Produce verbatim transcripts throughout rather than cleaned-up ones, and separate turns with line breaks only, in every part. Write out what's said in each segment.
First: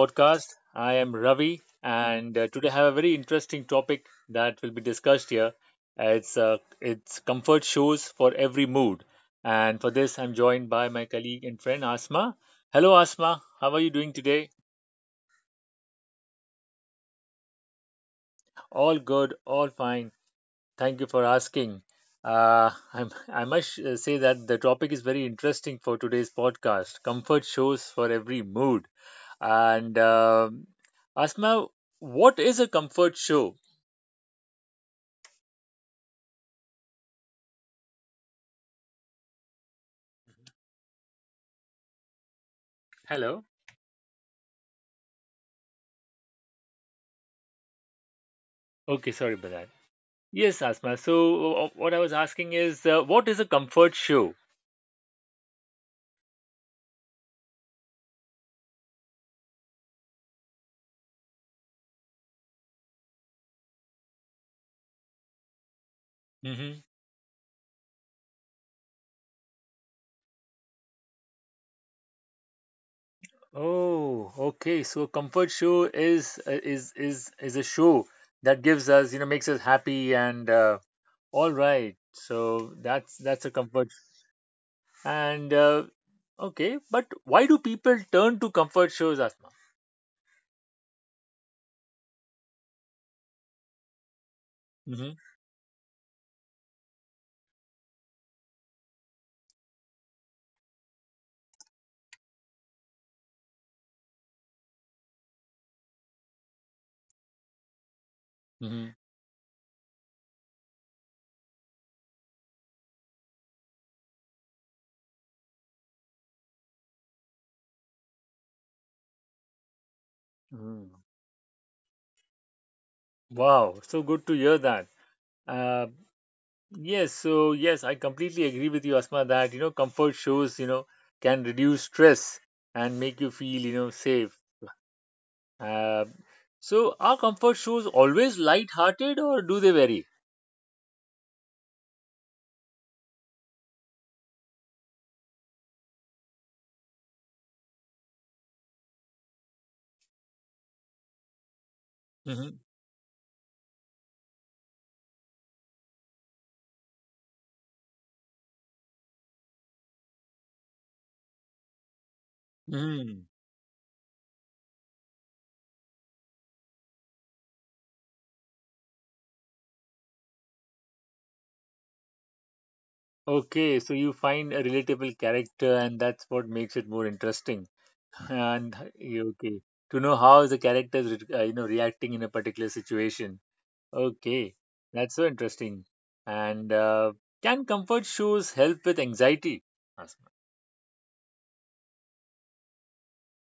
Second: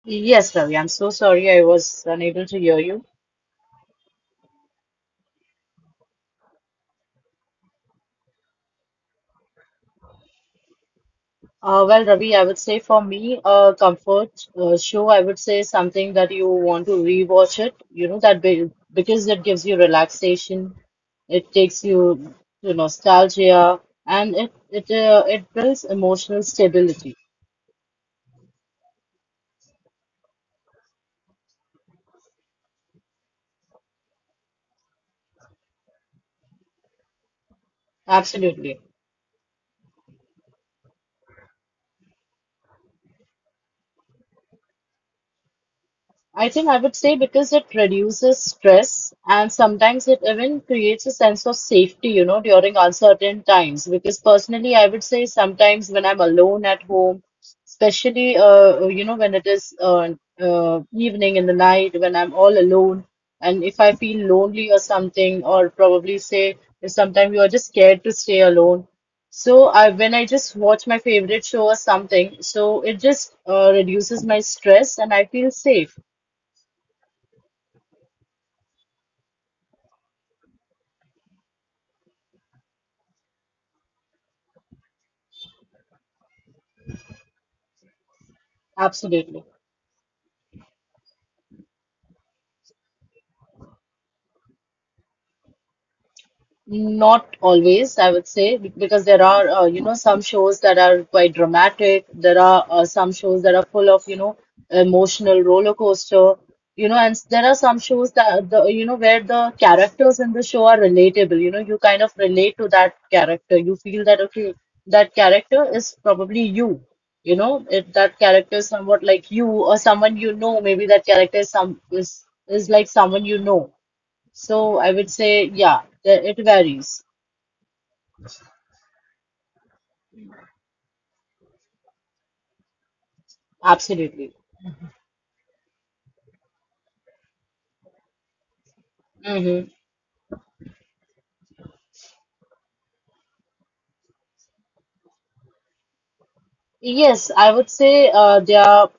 podcast. I am Ravi, and uh, today I have a very interesting topic that will be discussed here. Uh, it's uh, it's comfort shows for every mood, and for this I'm joined by my colleague and friend Asma. Hello, Asma. How are you doing today? All good, all fine. Thank you for asking. Uh, I'm, I must uh, say that the topic is very interesting for today's podcast. Comfort shows for every mood. And um Asma, what is a comfort show? Hello.
Yes, Ravi, I'm so sorry I was unable to hear you.
Okay, sorry about that. Yes, Asma. So uh, what I was asking is, uh, what is a comfort show?
Uh, well, Ravi, I would say for me, a comfort uh, show, I would say something that you want to rewatch it, you know, that be because it gives you relaxation, it takes
Hmm.
you to nostalgia, and it it uh, it builds emotional stability.
Oh, okay. So a comfort show is uh, is is is a show that gives us, you know, makes us happy and uh, all right. So that's
Absolutely.
that's a comfort. And uh, Okay, but why do people turn to comfort shows, Asma?
I think I would say because it reduces stress and sometimes it
Hmm.
even creates a sense of safety, you know, during uncertain times. Because personally, I would say sometimes when I'm alone at home, especially, uh, you know, when it is uh, uh, evening in the night, when I'm all alone, and if I feel
Hmm.
lonely or something, or probably say sometimes you are just scared to stay alone. So I, when I just watch my favorite show or something, so it just uh, reduces my stress and I feel safe.
Hmm. Wow, so good to hear that. Uh, yes, so yes, I completely agree with you, Asma, that you know comfort shows you know can reduce stress and make you feel you know
Absolutely.
safe. Uh, so are comfort shows always light-hearted, or do they vary?
Not always, I would say, be- because there are, uh, you know, some shows that are quite dramatic. There are uh, some shows that are full of, you know, emotional roller coaster, you know, and s- there are some
Hmm.
shows that, the, you know, where the characters in the show are relatable. You know, you kind of relate to that character. You feel that, okay, that character is probably you. You know, if that character is
Hmm.
somewhat like you or someone you know, maybe that character is some is is like someone you know. So I would say, yeah, the- it varies.
Okay, so you find a relatable character, and that's what makes it more interesting. And
Absolutely.
yeah, okay, to know how the character is re- uh, you know reacting in a particular situation.
Hmm.
Okay, that's so interesting. And uh, can comfort shows help with anxiety?
Yes, I would say uh, they are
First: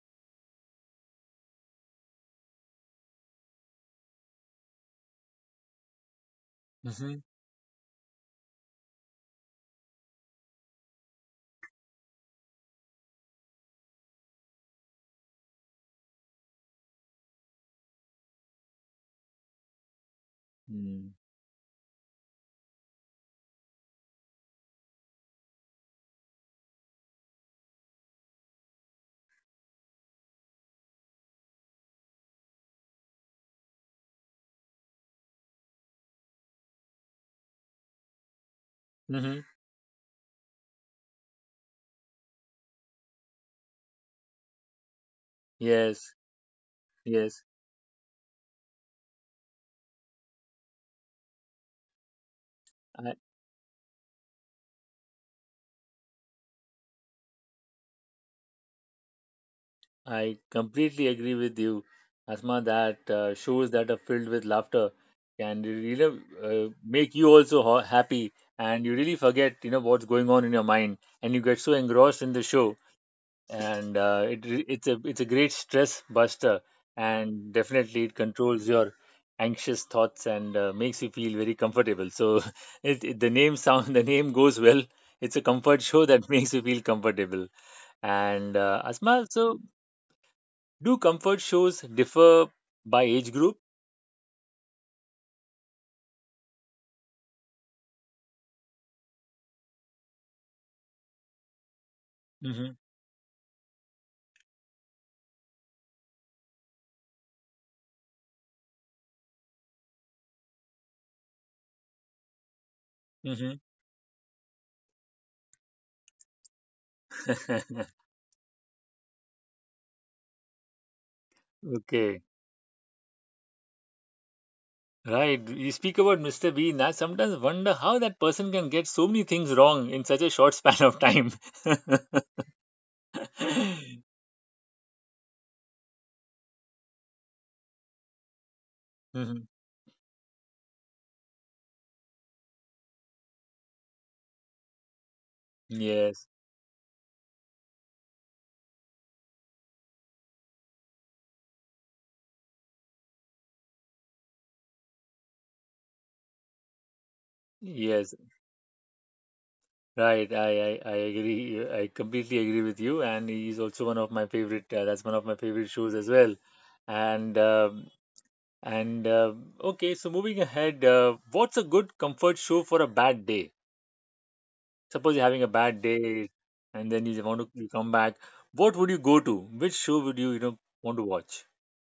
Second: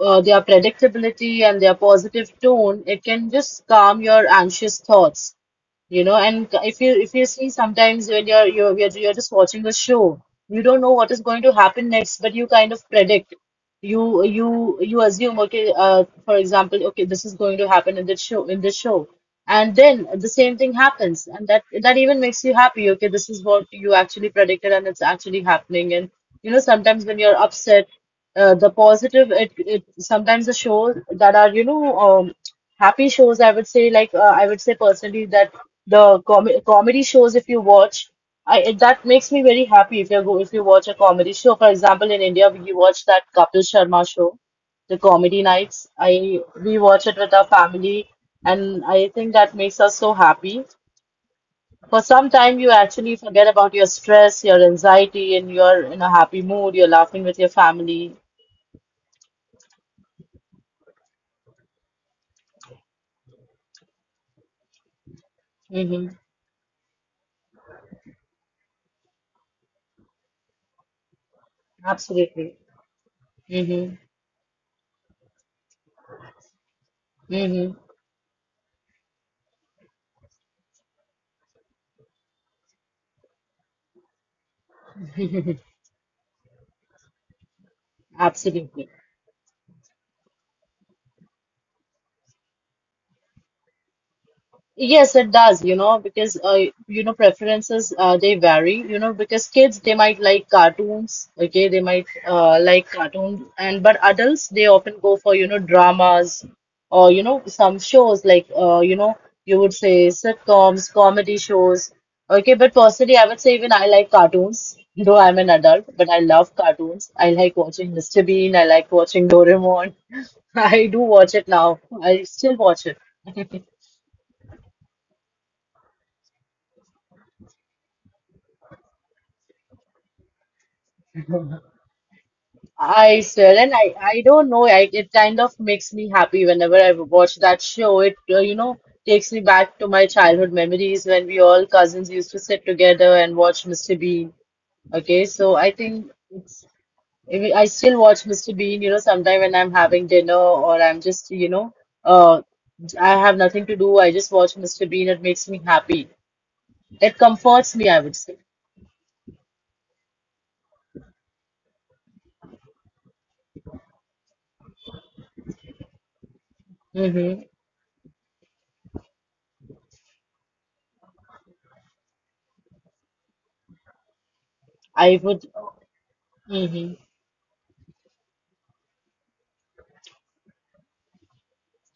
uh, their predictability and their positive tone, it can just calm your anxious thoughts, you know. And if you if
Mm-hmm.
you see sometimes when you're you're you're, you're just watching a show, you don't know what is going to happen next, but you kind of predict. You you you assume okay, uh, for example, okay, this is going to happen in this show in this show, and then the same thing happens, and that that even makes you happy. Okay, this is what you actually predicted, and it's actually happening, and you know sometimes when you're upset uh, the positive it, it sometimes the shows that are you know um, happy shows I would say like uh, I would say personally that the com comedy shows if you watch I it, that makes
Mm-hmm.
me very happy if you go if you watch a comedy show, for example, in India we watch that Kapil Sharma show, the comedy nights,
Yes,
I we watch it with
yes,
our family, and I think that makes us so happy. For some time you
I,
actually forget about your stress, your anxiety, and you're in a happy mood, you're laughing with your family.
I completely agree with you, Asma, that uh, shows that are filled with laughter can really
Mm-hmm.
uh, make you also ho- happy, and you really forget you know what's going on in your mind, and you get so engrossed in the
Absolutely.
show. And
Mm-hmm.
uh, it re- it's a it's a great stress buster, and
Mm-hmm.
definitely it controls your anxious thoughts and uh, makes you feel very comfortable. So it, it the name sound the name goes well. It's a comfort show that makes you feel comfortable. And uh,
Absolutely.
Asma, so do comfort shows differ by age group?
Yes, it does, you know, because uh, you know, preferences uh, they vary, you know, because kids they might like cartoons, okay, they might uh,
Hmm.
like cartoons, and but adults they often go for, you know, dramas or you know, some shows like uh, you know, you would say sitcoms, comedy shows. Okay, but personally I would
Hmm.
say even I like cartoons, though I'm an adult, but I love cartoons. I like watching mister Bean, I like watching Doraemon. I do watch it now.
Okay.
I still watch it.
Right, you speak about Mr. Bean. I sometimes wonder how that person can get so many things wrong in such a short span of time.
I swear, and I I don't know. I it kind of makes me happy whenever I watch that show. It uh, You know, takes me
Mhm.
back to my childhood memories when we all cousins used to sit together and watch mister Bean. Okay, so I think
Yes,
it's, I mean, I still watch mister Bean. You know, sometime when I'm having dinner or I'm just you know uh I have nothing to do. I just watch mister Bean. It makes me happy. It comforts me, I
yes,
would say.
right. I, I, I agree. I completely agree with you. And he's also one of my favorite. Uh, that's one of my favorite shows as well. And
Mm-hmm.
um, and uh, okay. So moving ahead, uh, what's a good comfort show for a bad day? Suppose
I
you're having
would.
a bad day, and
Mm-hmm.
then you want to you come back. What would you go to? Which show would you you know want to watch?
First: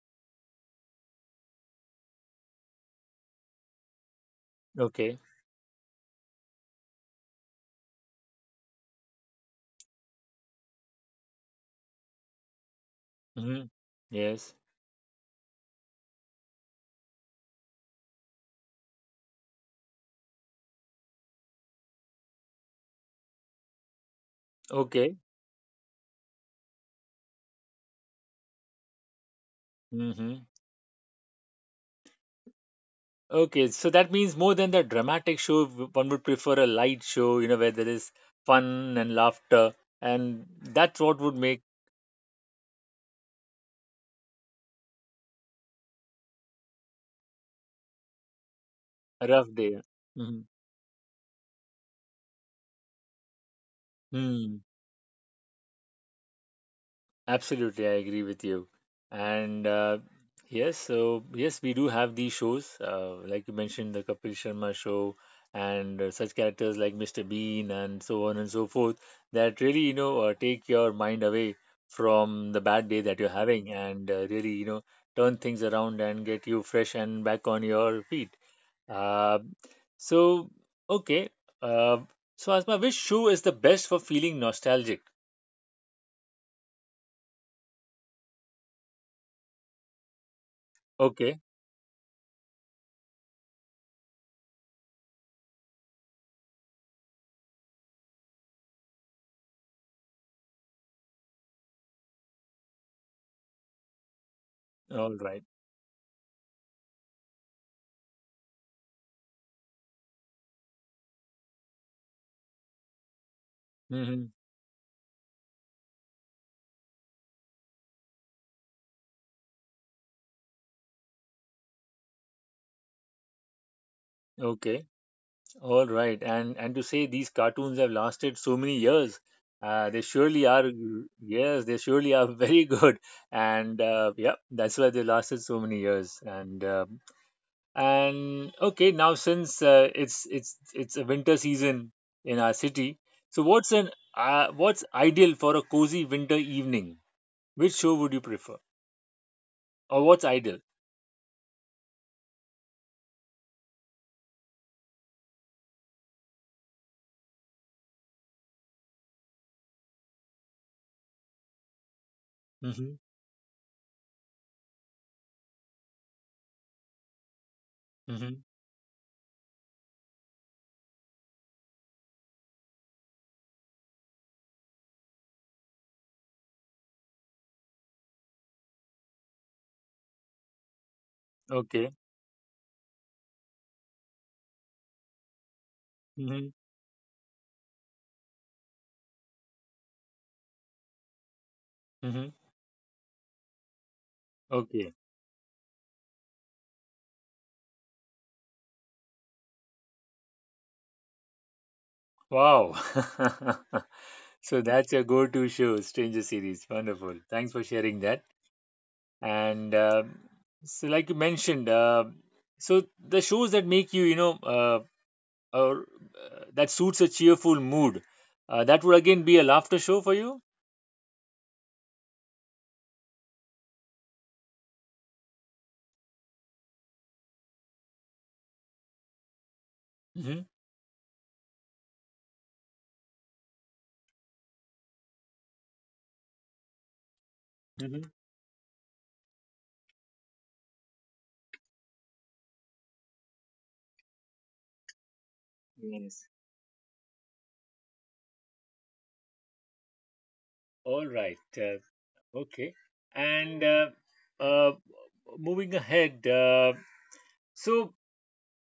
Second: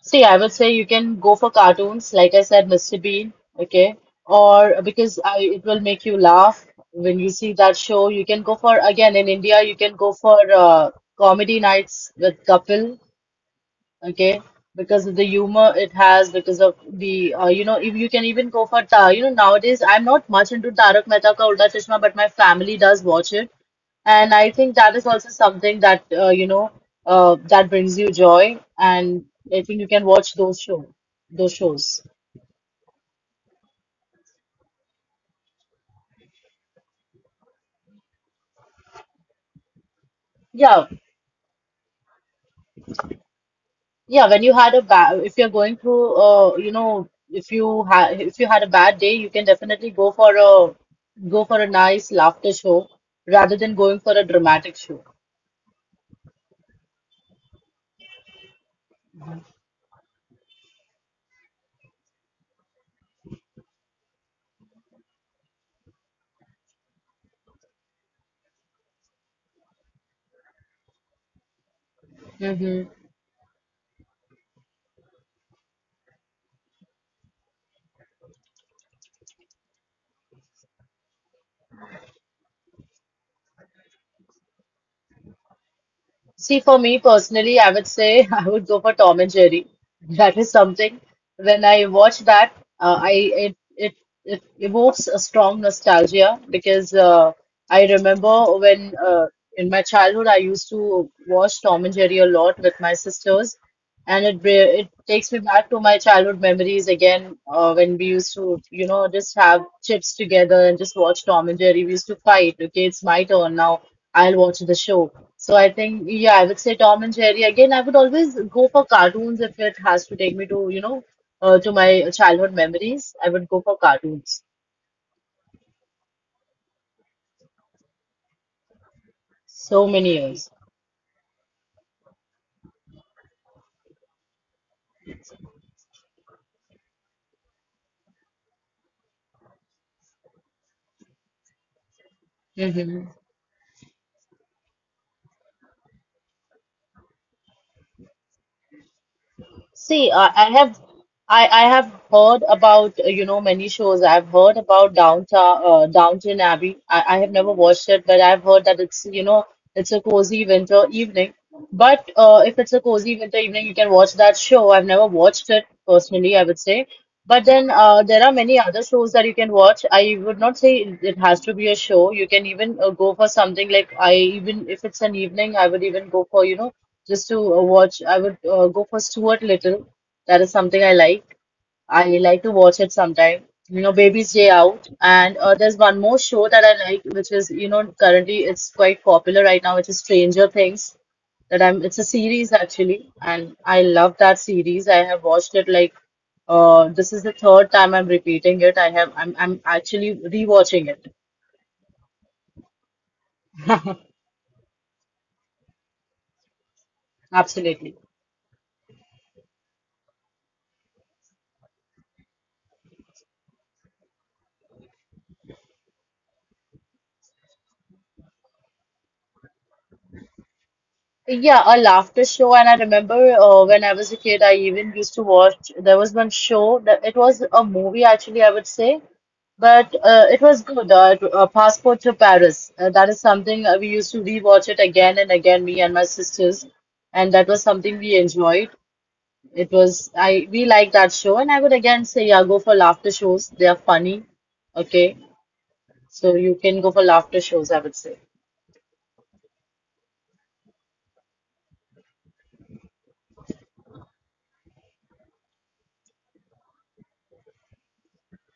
See, I would say you can go for cartoons, like I said, mister Bean, okay? Or
Okay.
because I, it will make you laugh when you see that show. You can go for, again, in India, you can go for uh, comedy nights with Kapil,
Hmm.
okay?
Yes.
Because of the humor it has, because of the, uh, you know, if you can even go for, ta you know, nowadays I'm not much into Tarak Mehta Ka Ulta Chashma, but my family does watch it. And I think that is
Okay.
also something that, uh, you know, uh, that brings you joy. And I think you can watch
Hmm.
those show, those shows.
Okay, so that means more than the dramatic show, w- one would prefer a light show, you know, where there is fun and laughter, and
Yeah,
that's what would make
yeah. When you had a bad, If you're going through, uh, you know, if you had, if you had a bad day,
a
you can
rough day.
definitely go for
Mm-hmm.
a, go for a nice laughter show rather than going for a
Hmm.
dramatic show.
Absolutely, I agree with you. And uh, yes, so yes, we do have these shows, uh, like you mentioned, the Kapil Sharma show, and uh, such characters like Mister Bean and so on and so forth that really, you know, uh, take your mind away from the
Hmm.
bad day that you're having, and uh, really, you know, turn things around and get you fresh and back on your feet. Uh, so, okay. Uh, so, Asma, which shoe is the best for feeling nostalgic?
See, for me personally, I would say I would go for Tom and Jerry. That is something.
Okay,
When I watch that, uh, I it, it it evokes a strong nostalgia because uh, I remember when uh, in my childhood I used to watch Tom and Jerry a lot with my sisters, and it br- it
all
takes me
right.
back to my childhood memories again uh, when we used to you know just have chips together and just watch Tom and Jerry. We used to fight. Okay, it's my turn now.
Mm-hmm.
I'll watch the show. So I think, yeah, I would say Tom and Jerry. Again, I would always go for cartoons if it has to take me to, you know, uh, to my childhood memories. I would go for cartoons.
Okay, all right, and and to say these cartoons have lasted so many years, uh,
So
they
many
surely
years.
are. Yes, they surely are very good, and uh, yeah, that's why they lasted so many years. And uh, and okay, now since uh, it's it's it's a winter season in our city,
Mm-hmm.
so what's an uh, what's ideal for a cozy winter evening? Which show would you prefer, or
See,
what's
I, I
ideal?
have I, I have heard about uh, you know, many shows. I've heard about Downtown uh, Downton Abbey. I, I have never watched it, but I've heard that it's you know it's a cozy winter evening. But uh, if it's a
Mm-hmm.
cozy winter evening, you can watch that show. I've never watched it personally, I would say. But then uh, there are
Mm-hmm.
many other shows that you can watch. I would not say it it has to be a show. You can even uh, go for something like I even if it's an evening, I would even go for you know just to uh, watch. I would uh, go for Stuart Little. That is something I like.
Okay.
I like to watch it sometime. You know, Baby's Day Out. And uh, there's one more
Mm-hmm.
show that I like, which is, you know, currently it's quite popular right now, which is Stranger Things. That I'm, it's a
Mm-hmm.
series actually, and I love that series.
Okay.
I have watched it like, uh, this is the third time I'm repeating it. I have, I'm, I'm actually rewatching it.
Wow. So that's your go-to show, Stranger Series. Wonderful. Thanks for
Absolutely.
sharing that. And um so, like you mentioned, uh, so the shows that make you, you know, uh, or uh, that suits a cheerful mood, uh, that would again be a laughter show for you.
Yeah, a laughter show, and I remember uh, when I was a kid, I even used to watch. There was one show that it was a movie, actually, I would say, but uh,
Mm-hmm.
it was good. Uh, it- uh, Passport to Paris. Uh, that is something uh, we used to rewatch it again and again, me and my sisters, and that was something
Mm-hmm.
we enjoyed. It was I We liked that show, and I would again say, yeah, go for laughter shows. They are funny. Okay, so you can go for laughter shows, I would say.
All right. Uh, okay. And uh, uh, moving ahead, uh, so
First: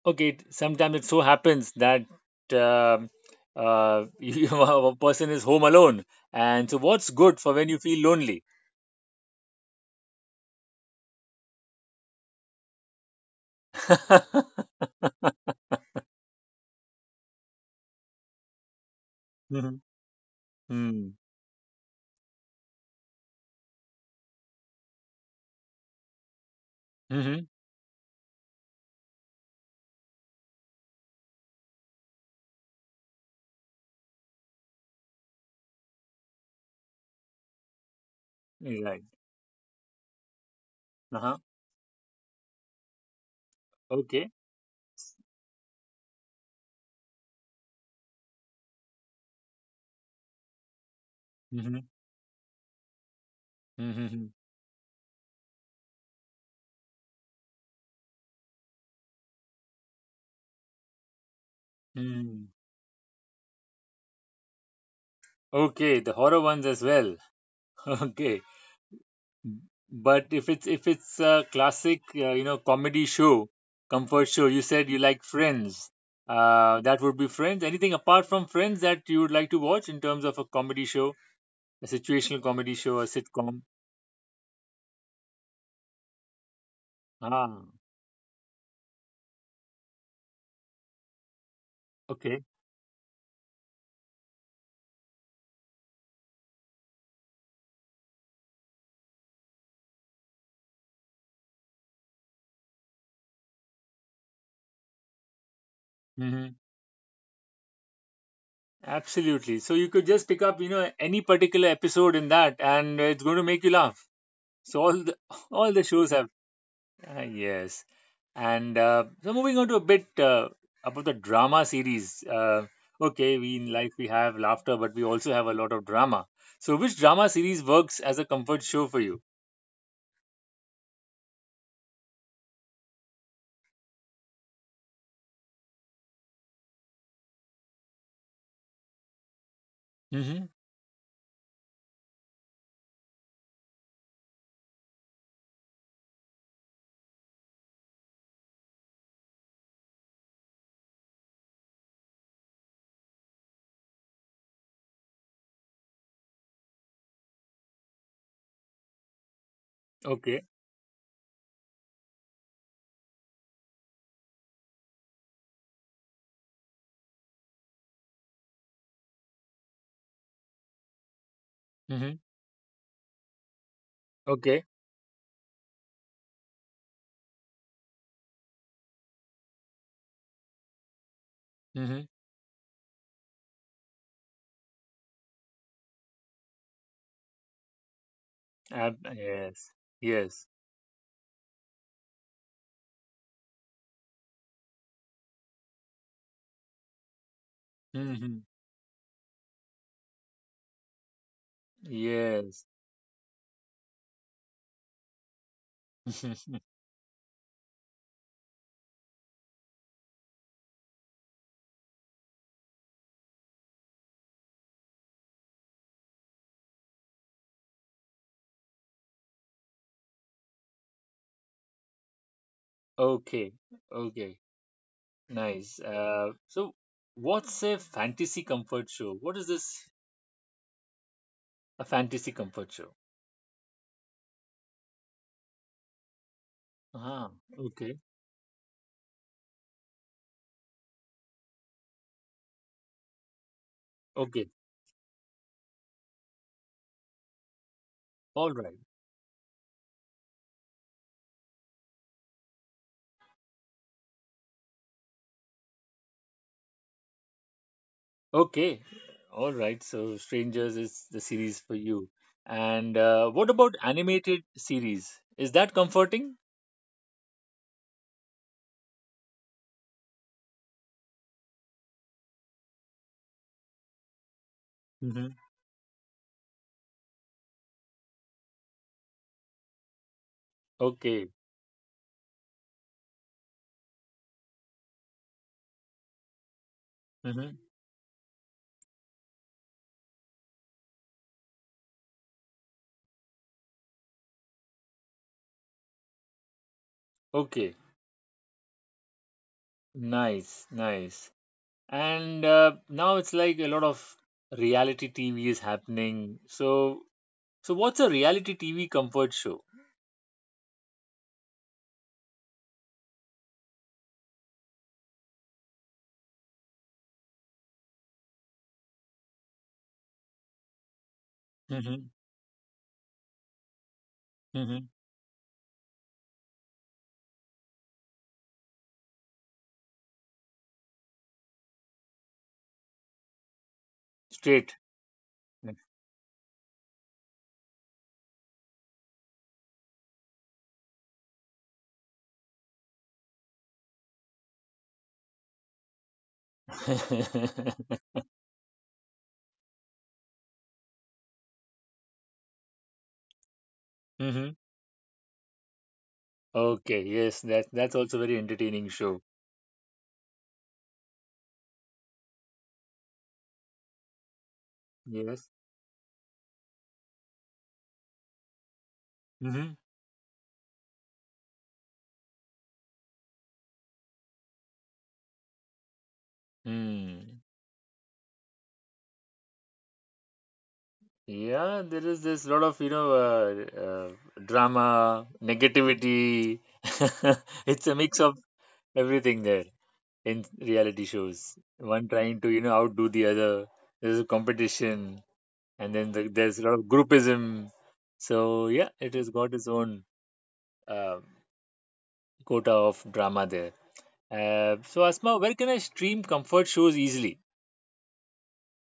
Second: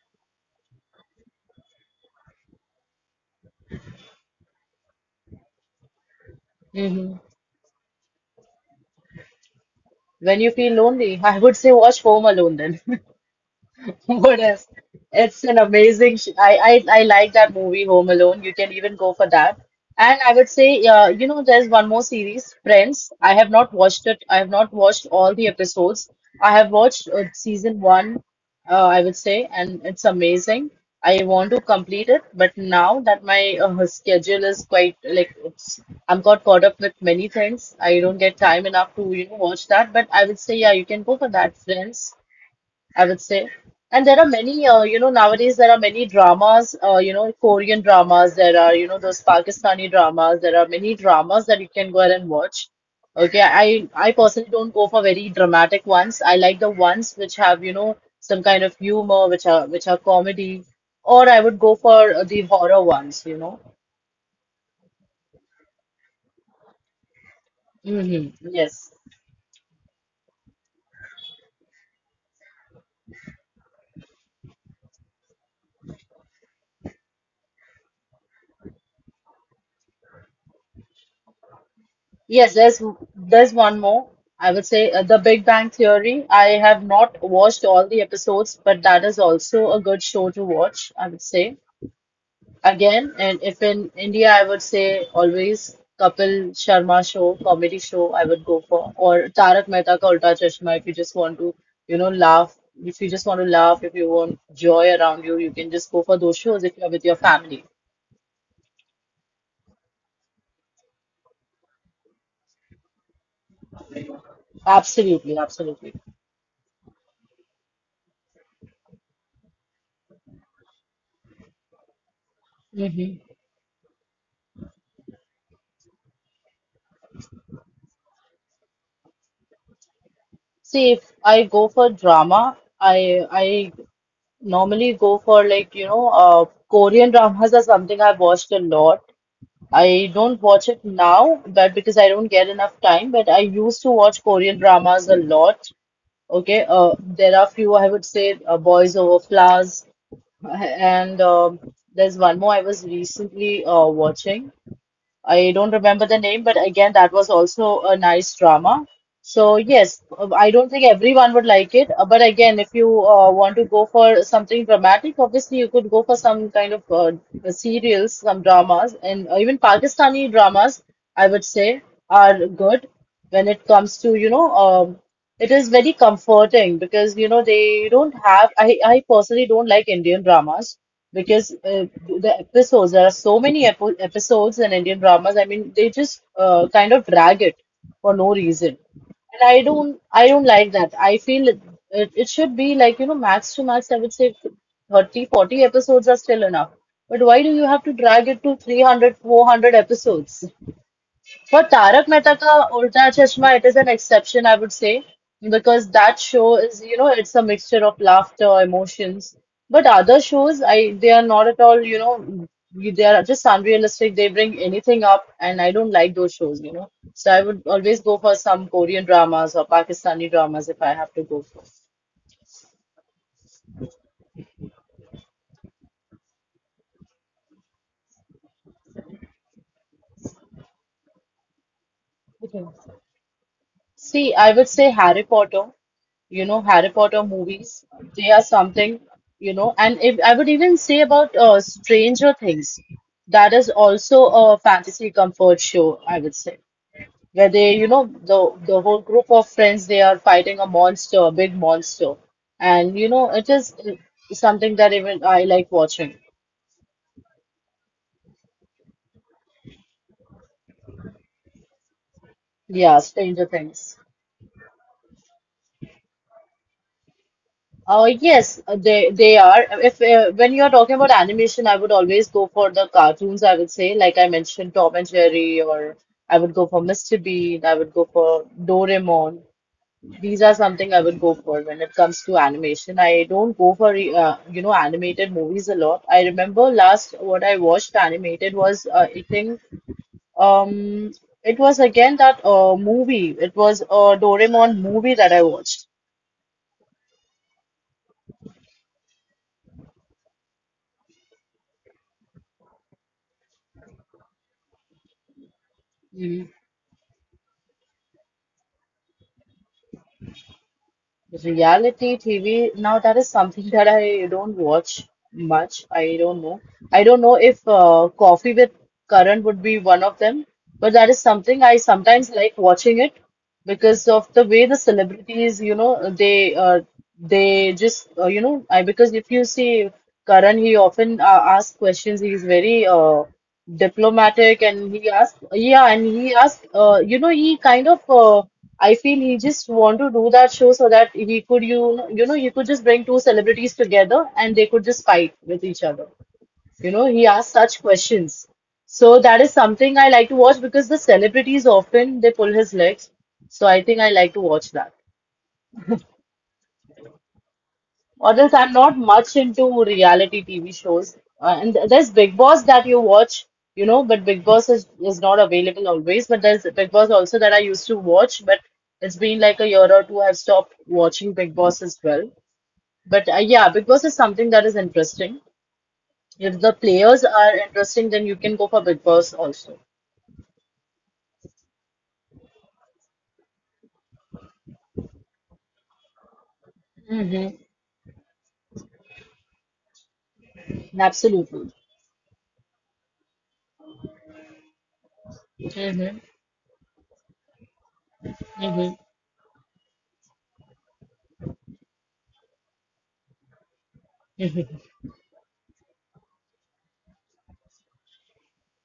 okay, it, sometimes it so happens that um uh, you, a person is home alone, and so what's
Hmm.
good for when you feel lonely?
When you feel lonely, I would say watch Home Alone then. What is? It's an amazing. Sh I, I I like that movie Home Alone. You can even go for that.
Mm-hmm.
And I would say, uh, you know, there's one more series, Friends. I have not watched it. I have not watched all the episodes. I have watched uh,
Mm-hmm.
season one, uh, I would say, and it's amazing. I want to complete it, but now that my uh, schedule is quite like it's, I'm got caught up with many things. I don't get time enough
Right.
to you know watch that. But I would say, yeah, you can go for
Uh-huh.
that, Friends, I would say. And there are
Okay.
many, uh, you know, nowadays there are many dramas, uh, you know, Korean dramas, there are, you know, those Pakistani dramas, there are many dramas that you
Mm-hmm.
can go ahead and watch. Okay, I I
Mm-hmm.
personally don't go for very dramatic ones. I like the ones which have, you know, some kind of humor, which are which are comedy, or I would go for uh, the
Mm.
horror ones, you know.
Okay, the horror ones as well.
Mm-hmm.
Okay.
Yes.
But if it's if it's a classic, uh, you know, comedy show, comfort show, you said you like Friends. Uh, that would be Friends. Anything apart from Friends that you would like to watch in terms of a comedy show, a situational
Yes,
comedy
there's
show, a
there's
sitcom?
one more. I would say uh, The Big Bang Theory. I have not watched
Ah,
all the episodes, but that is also a good show to watch, I would say.
okay.
Again, and if in India, I would say always Kapil Sharma show, comedy show I would go for, or Tarak Mehta Ka Ulta Chashma if you just want to, you know, laugh. If you just want to laugh, if you want joy around you, you can just go for those
Hmm.
shows if you're with your family.
Absolutely. So you could just pick up, you know, any particular episode in that, and it's going to make you laugh. So all the
Absolutely,
all the
absolutely.
shows have. Uh, yes. And uh, so moving on to a bit uh, about the drama series. Uh,
Mhm.
okay, we in life we have laughter, but we also have a lot of drama. So which drama series works as a comfort show for you?
See, if I go for drama, I I normally go for like, you know, uh, Korean dramas are something I've watched a lot. I don't
Mm-hmm.
watch it now, but because I don't get enough time, but I used to watch Korean dramas a lot. Okay, uh, there are few I would say uh, Boys Over Flowers, and um, there's one more I was recently uh, watching. I don't remember the name, but again, that was also a nice drama. So, yes,
Okay.
I don't think everyone would like it. uh, But again, if you uh, want to go for something dramatic, obviously you could go for some kind of uh, serials, some dramas, and uh, even Pakistani dramas. I would say,
Mm-hmm.
are good when it comes to, you know,
Okay.
um, it is very comforting because, you know, they don't have. I, I personally don't like Indian dramas because uh,
Mm-hmm.
the episodes, there are so many epo episodes in Indian dramas. I mean, they just uh, kind of drag it for no reason.
Uh,
And I
yes.
don't, I don't
Yes.
like that. I feel it, it, it should be like, you know, max to max, I would say thirty forty episodes are still enough. But why do you have to drag
Mm-hmm.
it to three hundred four hundred episodes? For Tarak Mehta Ka
Yes.
Ulta Chashma, it is an exception, I would say, because that show is, you know, it's a mixture of laughter, emotions. But other shows, I they are not at all, you know, they are just unrealistic. They bring anything up, and I don't like those shows, you know. So I would always go for some Korean dramas or Pakistani dramas if I have to go.
Okay. Okay. Nice. Uh, so what's a fantasy comfort show? What is this? A fantasy comfort show.
See, I would say Harry Potter, you know, Harry Potter
Ah,
movies,
okay.
they are something, you know, and if I would even say about uh, Stranger Things, that is also a fantasy comfort show, I would say, where they, you know, the
All right.
the whole group of friends, they are fighting a monster, a big monster, and you know, it is uh, something that even I like watching.
Okay. All right. So, Strangers is the series for you.
Yeah,
And uh,
Stranger
what about
Things.
animated series? Is that comforting?
Uh, yes, uh, they they are. If uh, when you are talking about animation, I would always go for the cartoons. I would say, like I mentioned, Tom and
Hmm.
Jerry, or I would go for mister Bean. I would go for Doraemon. These are something I would go
Okay.
for when it comes to animation. I don't go for uh, you know animated movies a lot. I remember last what I
Hmm.
watched animated was uh, I think um it was again that uh, movie. It was a Doraemon movie that I watched.
Okay. Nice. Nice. And uh, now it's like a lot of reality T V is happening. So, so what's a reality T V comfort show?
Reality T V, now that is something that I don't watch much. I don't know. I don't know if uh, Coffee with Karan would be one of them, but that is something I
Hmm.
sometimes like watching it because of the way the
Hmm.
celebrities, you know, they uh, they just uh, you know, I because if you see Karan, he often uh, asks questions. He's very uh, diplomatic,
Straight.
and he asked, yeah, and he asked, uh, you know, he kind of uh, I feel he just want to do that show so that he could, you know, you know, he could just bring two celebrities together and they could just fight with each other. You know, he asked such
Hmm.
questions, so that is something I like to watch because the celebrities often they pull his legs. So I think I like to watch that.
Okay. Yes. That that's also
Or
very
else I'm
entertaining
not
show.
much into reality T V shows. Uh, and th- there's Big Boss that you watch, you know, but Big Boss is, is not
Yes.
available always. But there's Big Boss also that I used to watch, but it's been like a
Hmm.
year or two I've stopped watching Big Boss as well. But uh, yeah, Big Boss is something that is interesting. If the players
Hmm.
are interesting, then you can go for Big Boss also.
Yeah, there is this lot of, you know, uh, uh, drama, negativity. It's a mix of everything there in reality shows.
Absolutely.
One trying to, you know, outdo the other. There's a competition, and then
Mm-hmm.
the, there's a lot of groupism. So yeah, it has got its own uh, quota of drama there. Uh, so Asma, where can I stream comfort shows easily?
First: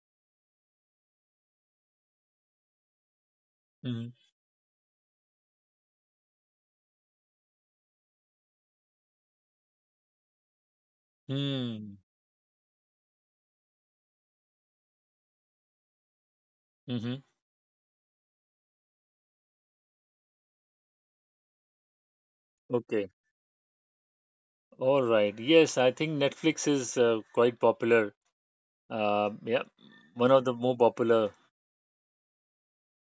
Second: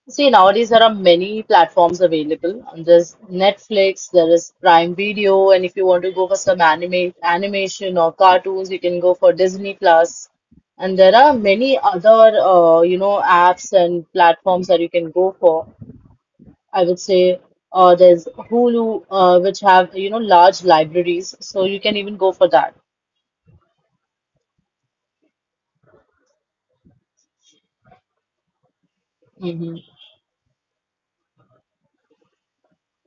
See, nowadays there are many platforms available. And there's
Mm-hmm.
Netflix, there is Prime Video, and if you want to go for some anime, animation or cartoons, you can go for Disney Plus. And there are many
Mm-hmm.
other, uh, you know, apps and platforms that you can go for. I would say uh, there's Hulu, uh, which have, you know, large libraries, so you can even go for that.
Okay. All right. Yes, I think Netflix is uh, quite popular. Uh, yeah,
Hmm.
one of the more popular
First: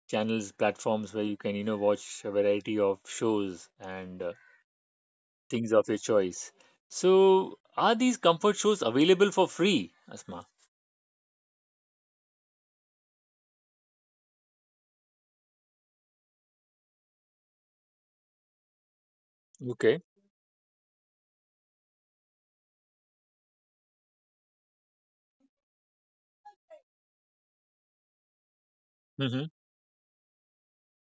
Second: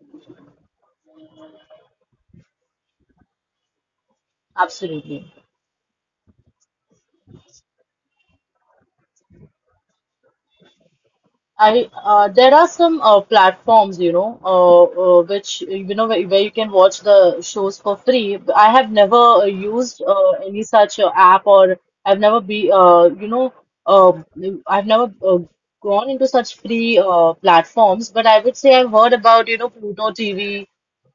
channels, platforms where you can, you know, watch a variety of shows and uh,
Absolutely.
things of your choice. So, are these comfort shows available for free, Asma?
I uh, there are some uh, platforms, you know, uh, uh, which you know where, where you can watch the shows for free. But I have never uh, used
Okay.
uh, any such uh, app, or I've never be uh, you know, uh, I've never uh, gone into such free uh, platforms. But I would say I've heard
Mm-hmm.
about, you know, Pluto T V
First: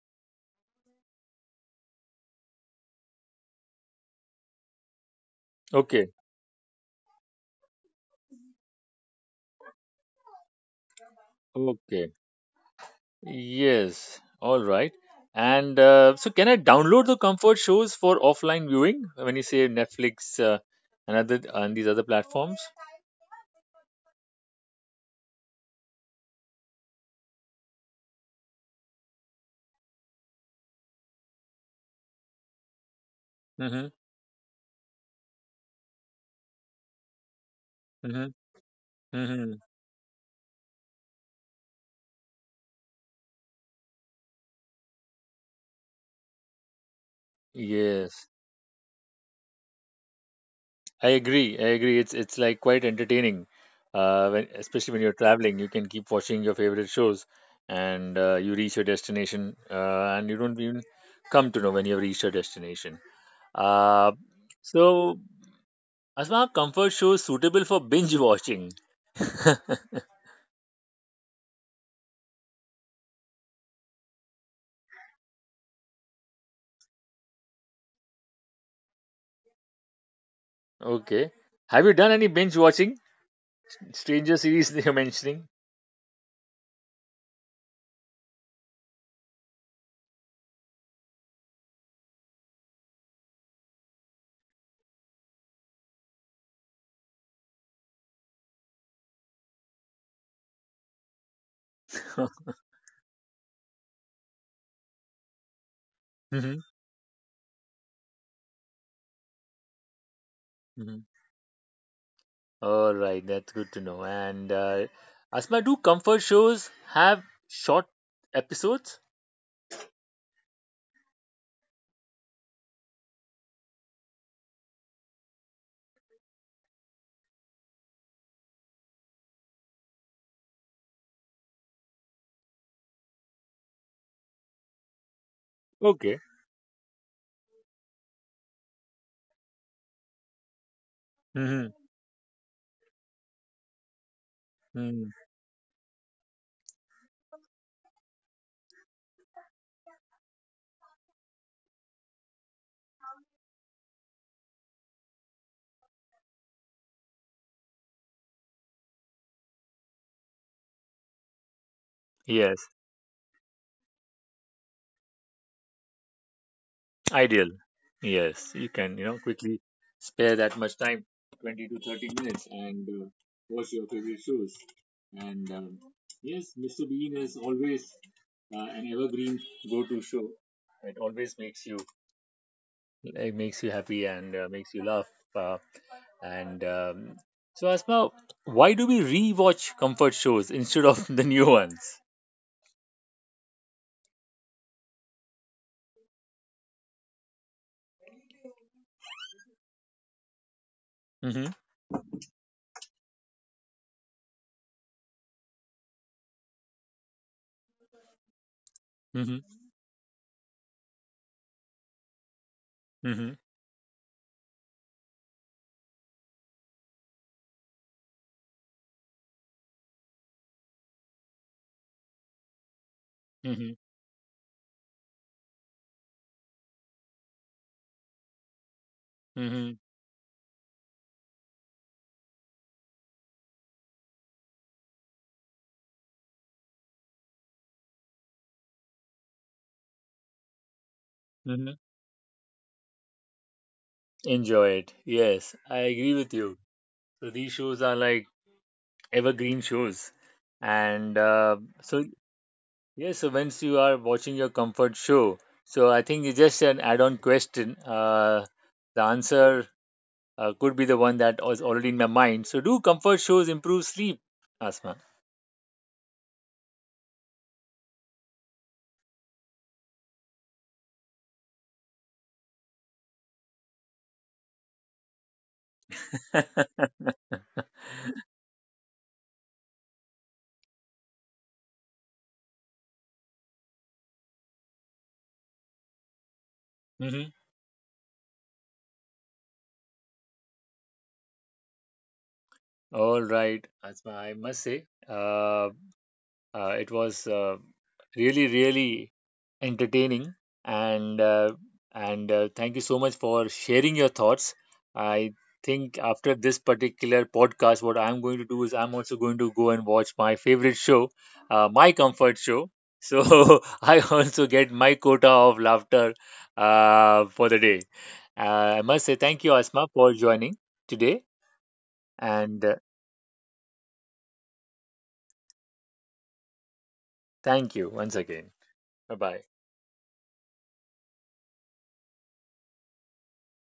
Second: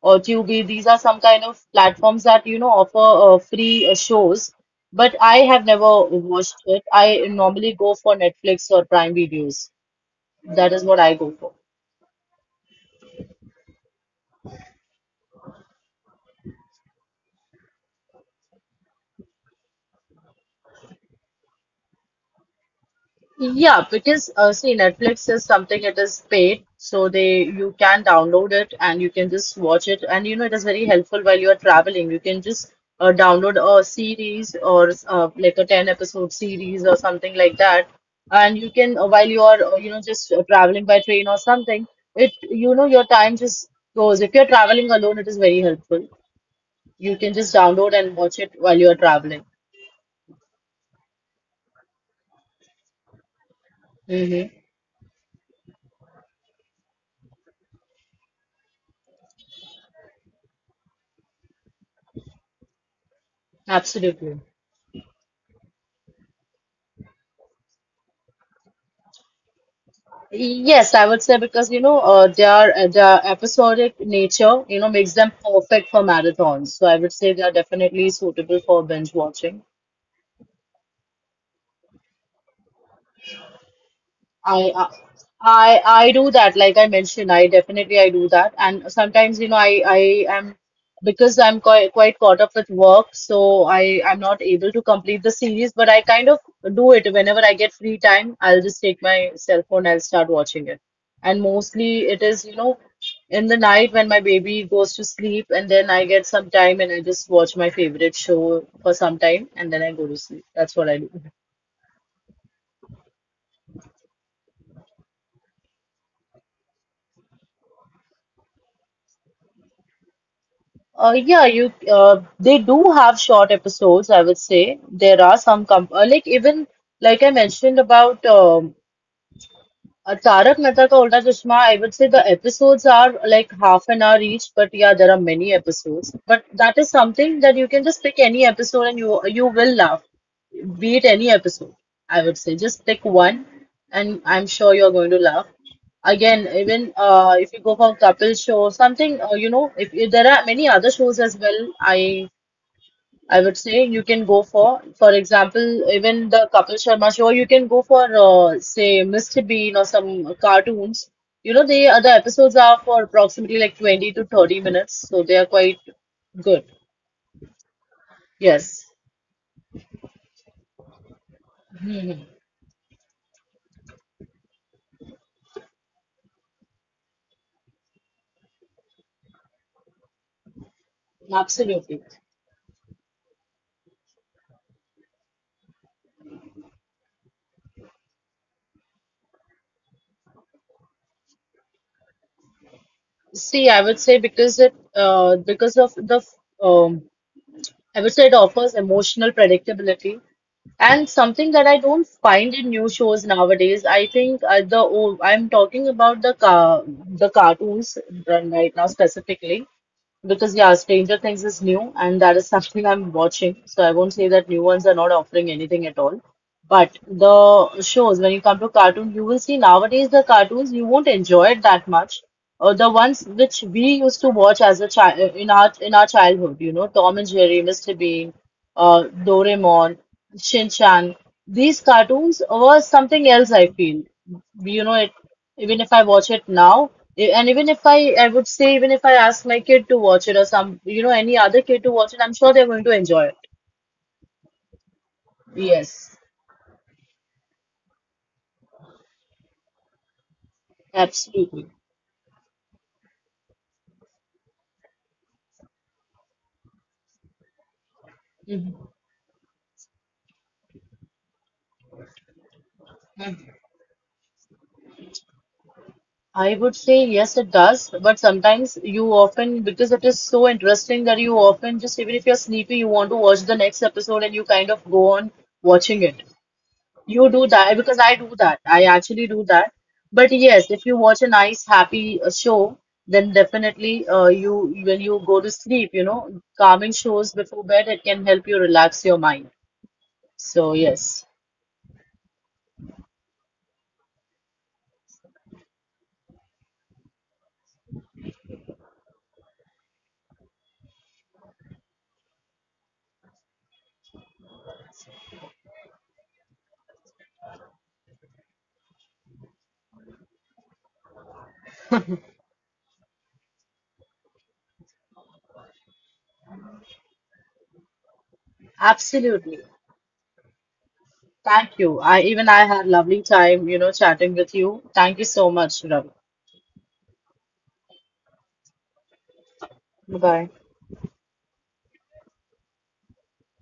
or Tubi. These are some kind of platforms that you know offer uh, free uh, shows. But I have never
Okay.
watched it. I normally go for Netflix or Prime videos. That is what I go for.
Okay. Yes. All right. And uh, so, can I download the comfort shows for offline viewing when you say Netflix uh, and other and these other platforms?
Yeah, because uh, see, Netflix is something it is paid, so they you can download it and you can just watch it, and you know it is very helpful while you are traveling. You can just uh, download a
Mm-hmm.
series or uh, like a ten episode series or something like that, and you can uh, while you
Mm-hmm.
are uh, you know just uh, traveling by train or something, it you know your time just goes. If you're traveling alone, it is very helpful. You can just download and
Yes,
watch it while you are traveling.
I agree. I agree. It's it's like quite entertaining, uh, when,
Mm-hmm.
especially when you're traveling. You can keep watching your favorite shows, and uh, you reach your destination, uh, and you don't even come to know when you've reached your destination. Uh,
Absolutely.
so, Asma, comfort shows suitable for binge watching.
Yes, I would say because you know uh, their their episodic nature, you know, makes them perfect for marathons. So I would say they are definitely suitable for binge watching.
Okay. Have you done any binge watching? Stranger
I
series that
uh,
you're mentioning?
I I do that, like I mentioned, I definitely I do that, and sometimes, you know, I I am, because I'm quite quite caught up with work, so I I'm not able to complete the series, but I kind of do it whenever I get free time. I'll just take my cell phone, I'll start watching it, and mostly it is, you know, in the night when my baby goes to sleep, and then I get some
Mhm.
time and I just watch my favorite show for some time, and then I go to sleep. That's what I do.
All right, that's good to know. And uh, Asma, do comfort shows have short episodes?
Uh, yeah, you uh, they do have short episodes, I would say. There are some com uh, like even like I mentioned about um uh, Tarak Mehta Ka Ulta Chashma, I would say the episodes are like half an hour each, but yeah, there are many episodes.
Okay.
But that is something that you can just pick any episode and you you will laugh, be it any
Hmm.
episode. I would say just pick one, and I'm sure you're
Hmm.
going to laugh. Again, even uh, if you go for couple show, something uh, you know, if, if there are many other shows as well, I I would say you can go for, for example, even the Kapil Sharma show, you can go for, uh, say, mister Bean or some cartoons. You know, they are the episodes
Yes,
are for approximately like twenty to thirty minutes, so they are quite good.
ideal. Yes, you
Yes,
can, you know, quickly spare that much time, twenty to thirty minutes, and uh, watch your favorite shows. And um, Yes, Mister Bean is always uh, an evergreen go-to show. It always makes you,
absolutely.
it makes you happy and uh, makes you laugh. Uh, And um, So, Asma, why do we rewatch comfort shows instead of the new ones?
See, I would say because it, uh, because of the, f- um, I would say it offers emotional predictability. And something
Hmm.
that I don't find in new shows nowadays, I think uh, the old, I'm talking about the car, the cartoons run right now
Hmm.
specifically. Because yeah, Stranger Things is new, and that is something I'm
Hmm.
watching. So I won't say that new ones are not offering anything at all. But the shows, when you come to cartoon, you will see nowadays the cartoons you won't enjoy it that much. Uh, the ones which
Hmm.
we used to watch as a child in our in our childhood, you know, Tom and Jerry, mister Bean, uh,
Hmm.
Doraemon, Shin Chan. These cartoons were something else, I feel. You know, it even if I watch it now, e- and even if I, I would say, even if I ask my kid to watch it or some, you know, any other
Hmm.
kid to watch it, I'm sure they're going to enjoy it.
Enjoy it. Yes, I agree
Yes,
with you. So these shows are like evergreen shows, and uh,
absolutely.
so yes, so once you are watching your comfort show, so I think it's just an add-on question. Uh,
Mhm.
the answer uh, could be the one that was already in my mind. So do comfort shows improve sleep, Asma?
I would say yes, it does, but sometimes you often, because it is so interesting that you often just, even if you're sleepy, you want to watch the next episode and you kind of go on watching it. You do that because I do that. I actually do that. But yes, if you watch a nice, happy uh, show, then definitely uh, you when you go to sleep, you know, calming shows before bed, it can help you relax your mind. So yes,
All right, Asma, I must say, uh, uh, it was uh, really, really entertaining, and uh, and uh, thank you so much for sharing your thoughts. I think after this particular podcast, what I'm going to do is I'm also going to go and watch my favorite show, uh, my comfort show. So I also get my quota of laughter uh, for the day. Uh, I must say thank you,
absolutely.
Asma, for joining today,
Thank you. I even I
and uh,
had lovely time, you know, chatting with you. Thank you so much, Ravi.
Thank you once again. Bye bye.
Bye bye.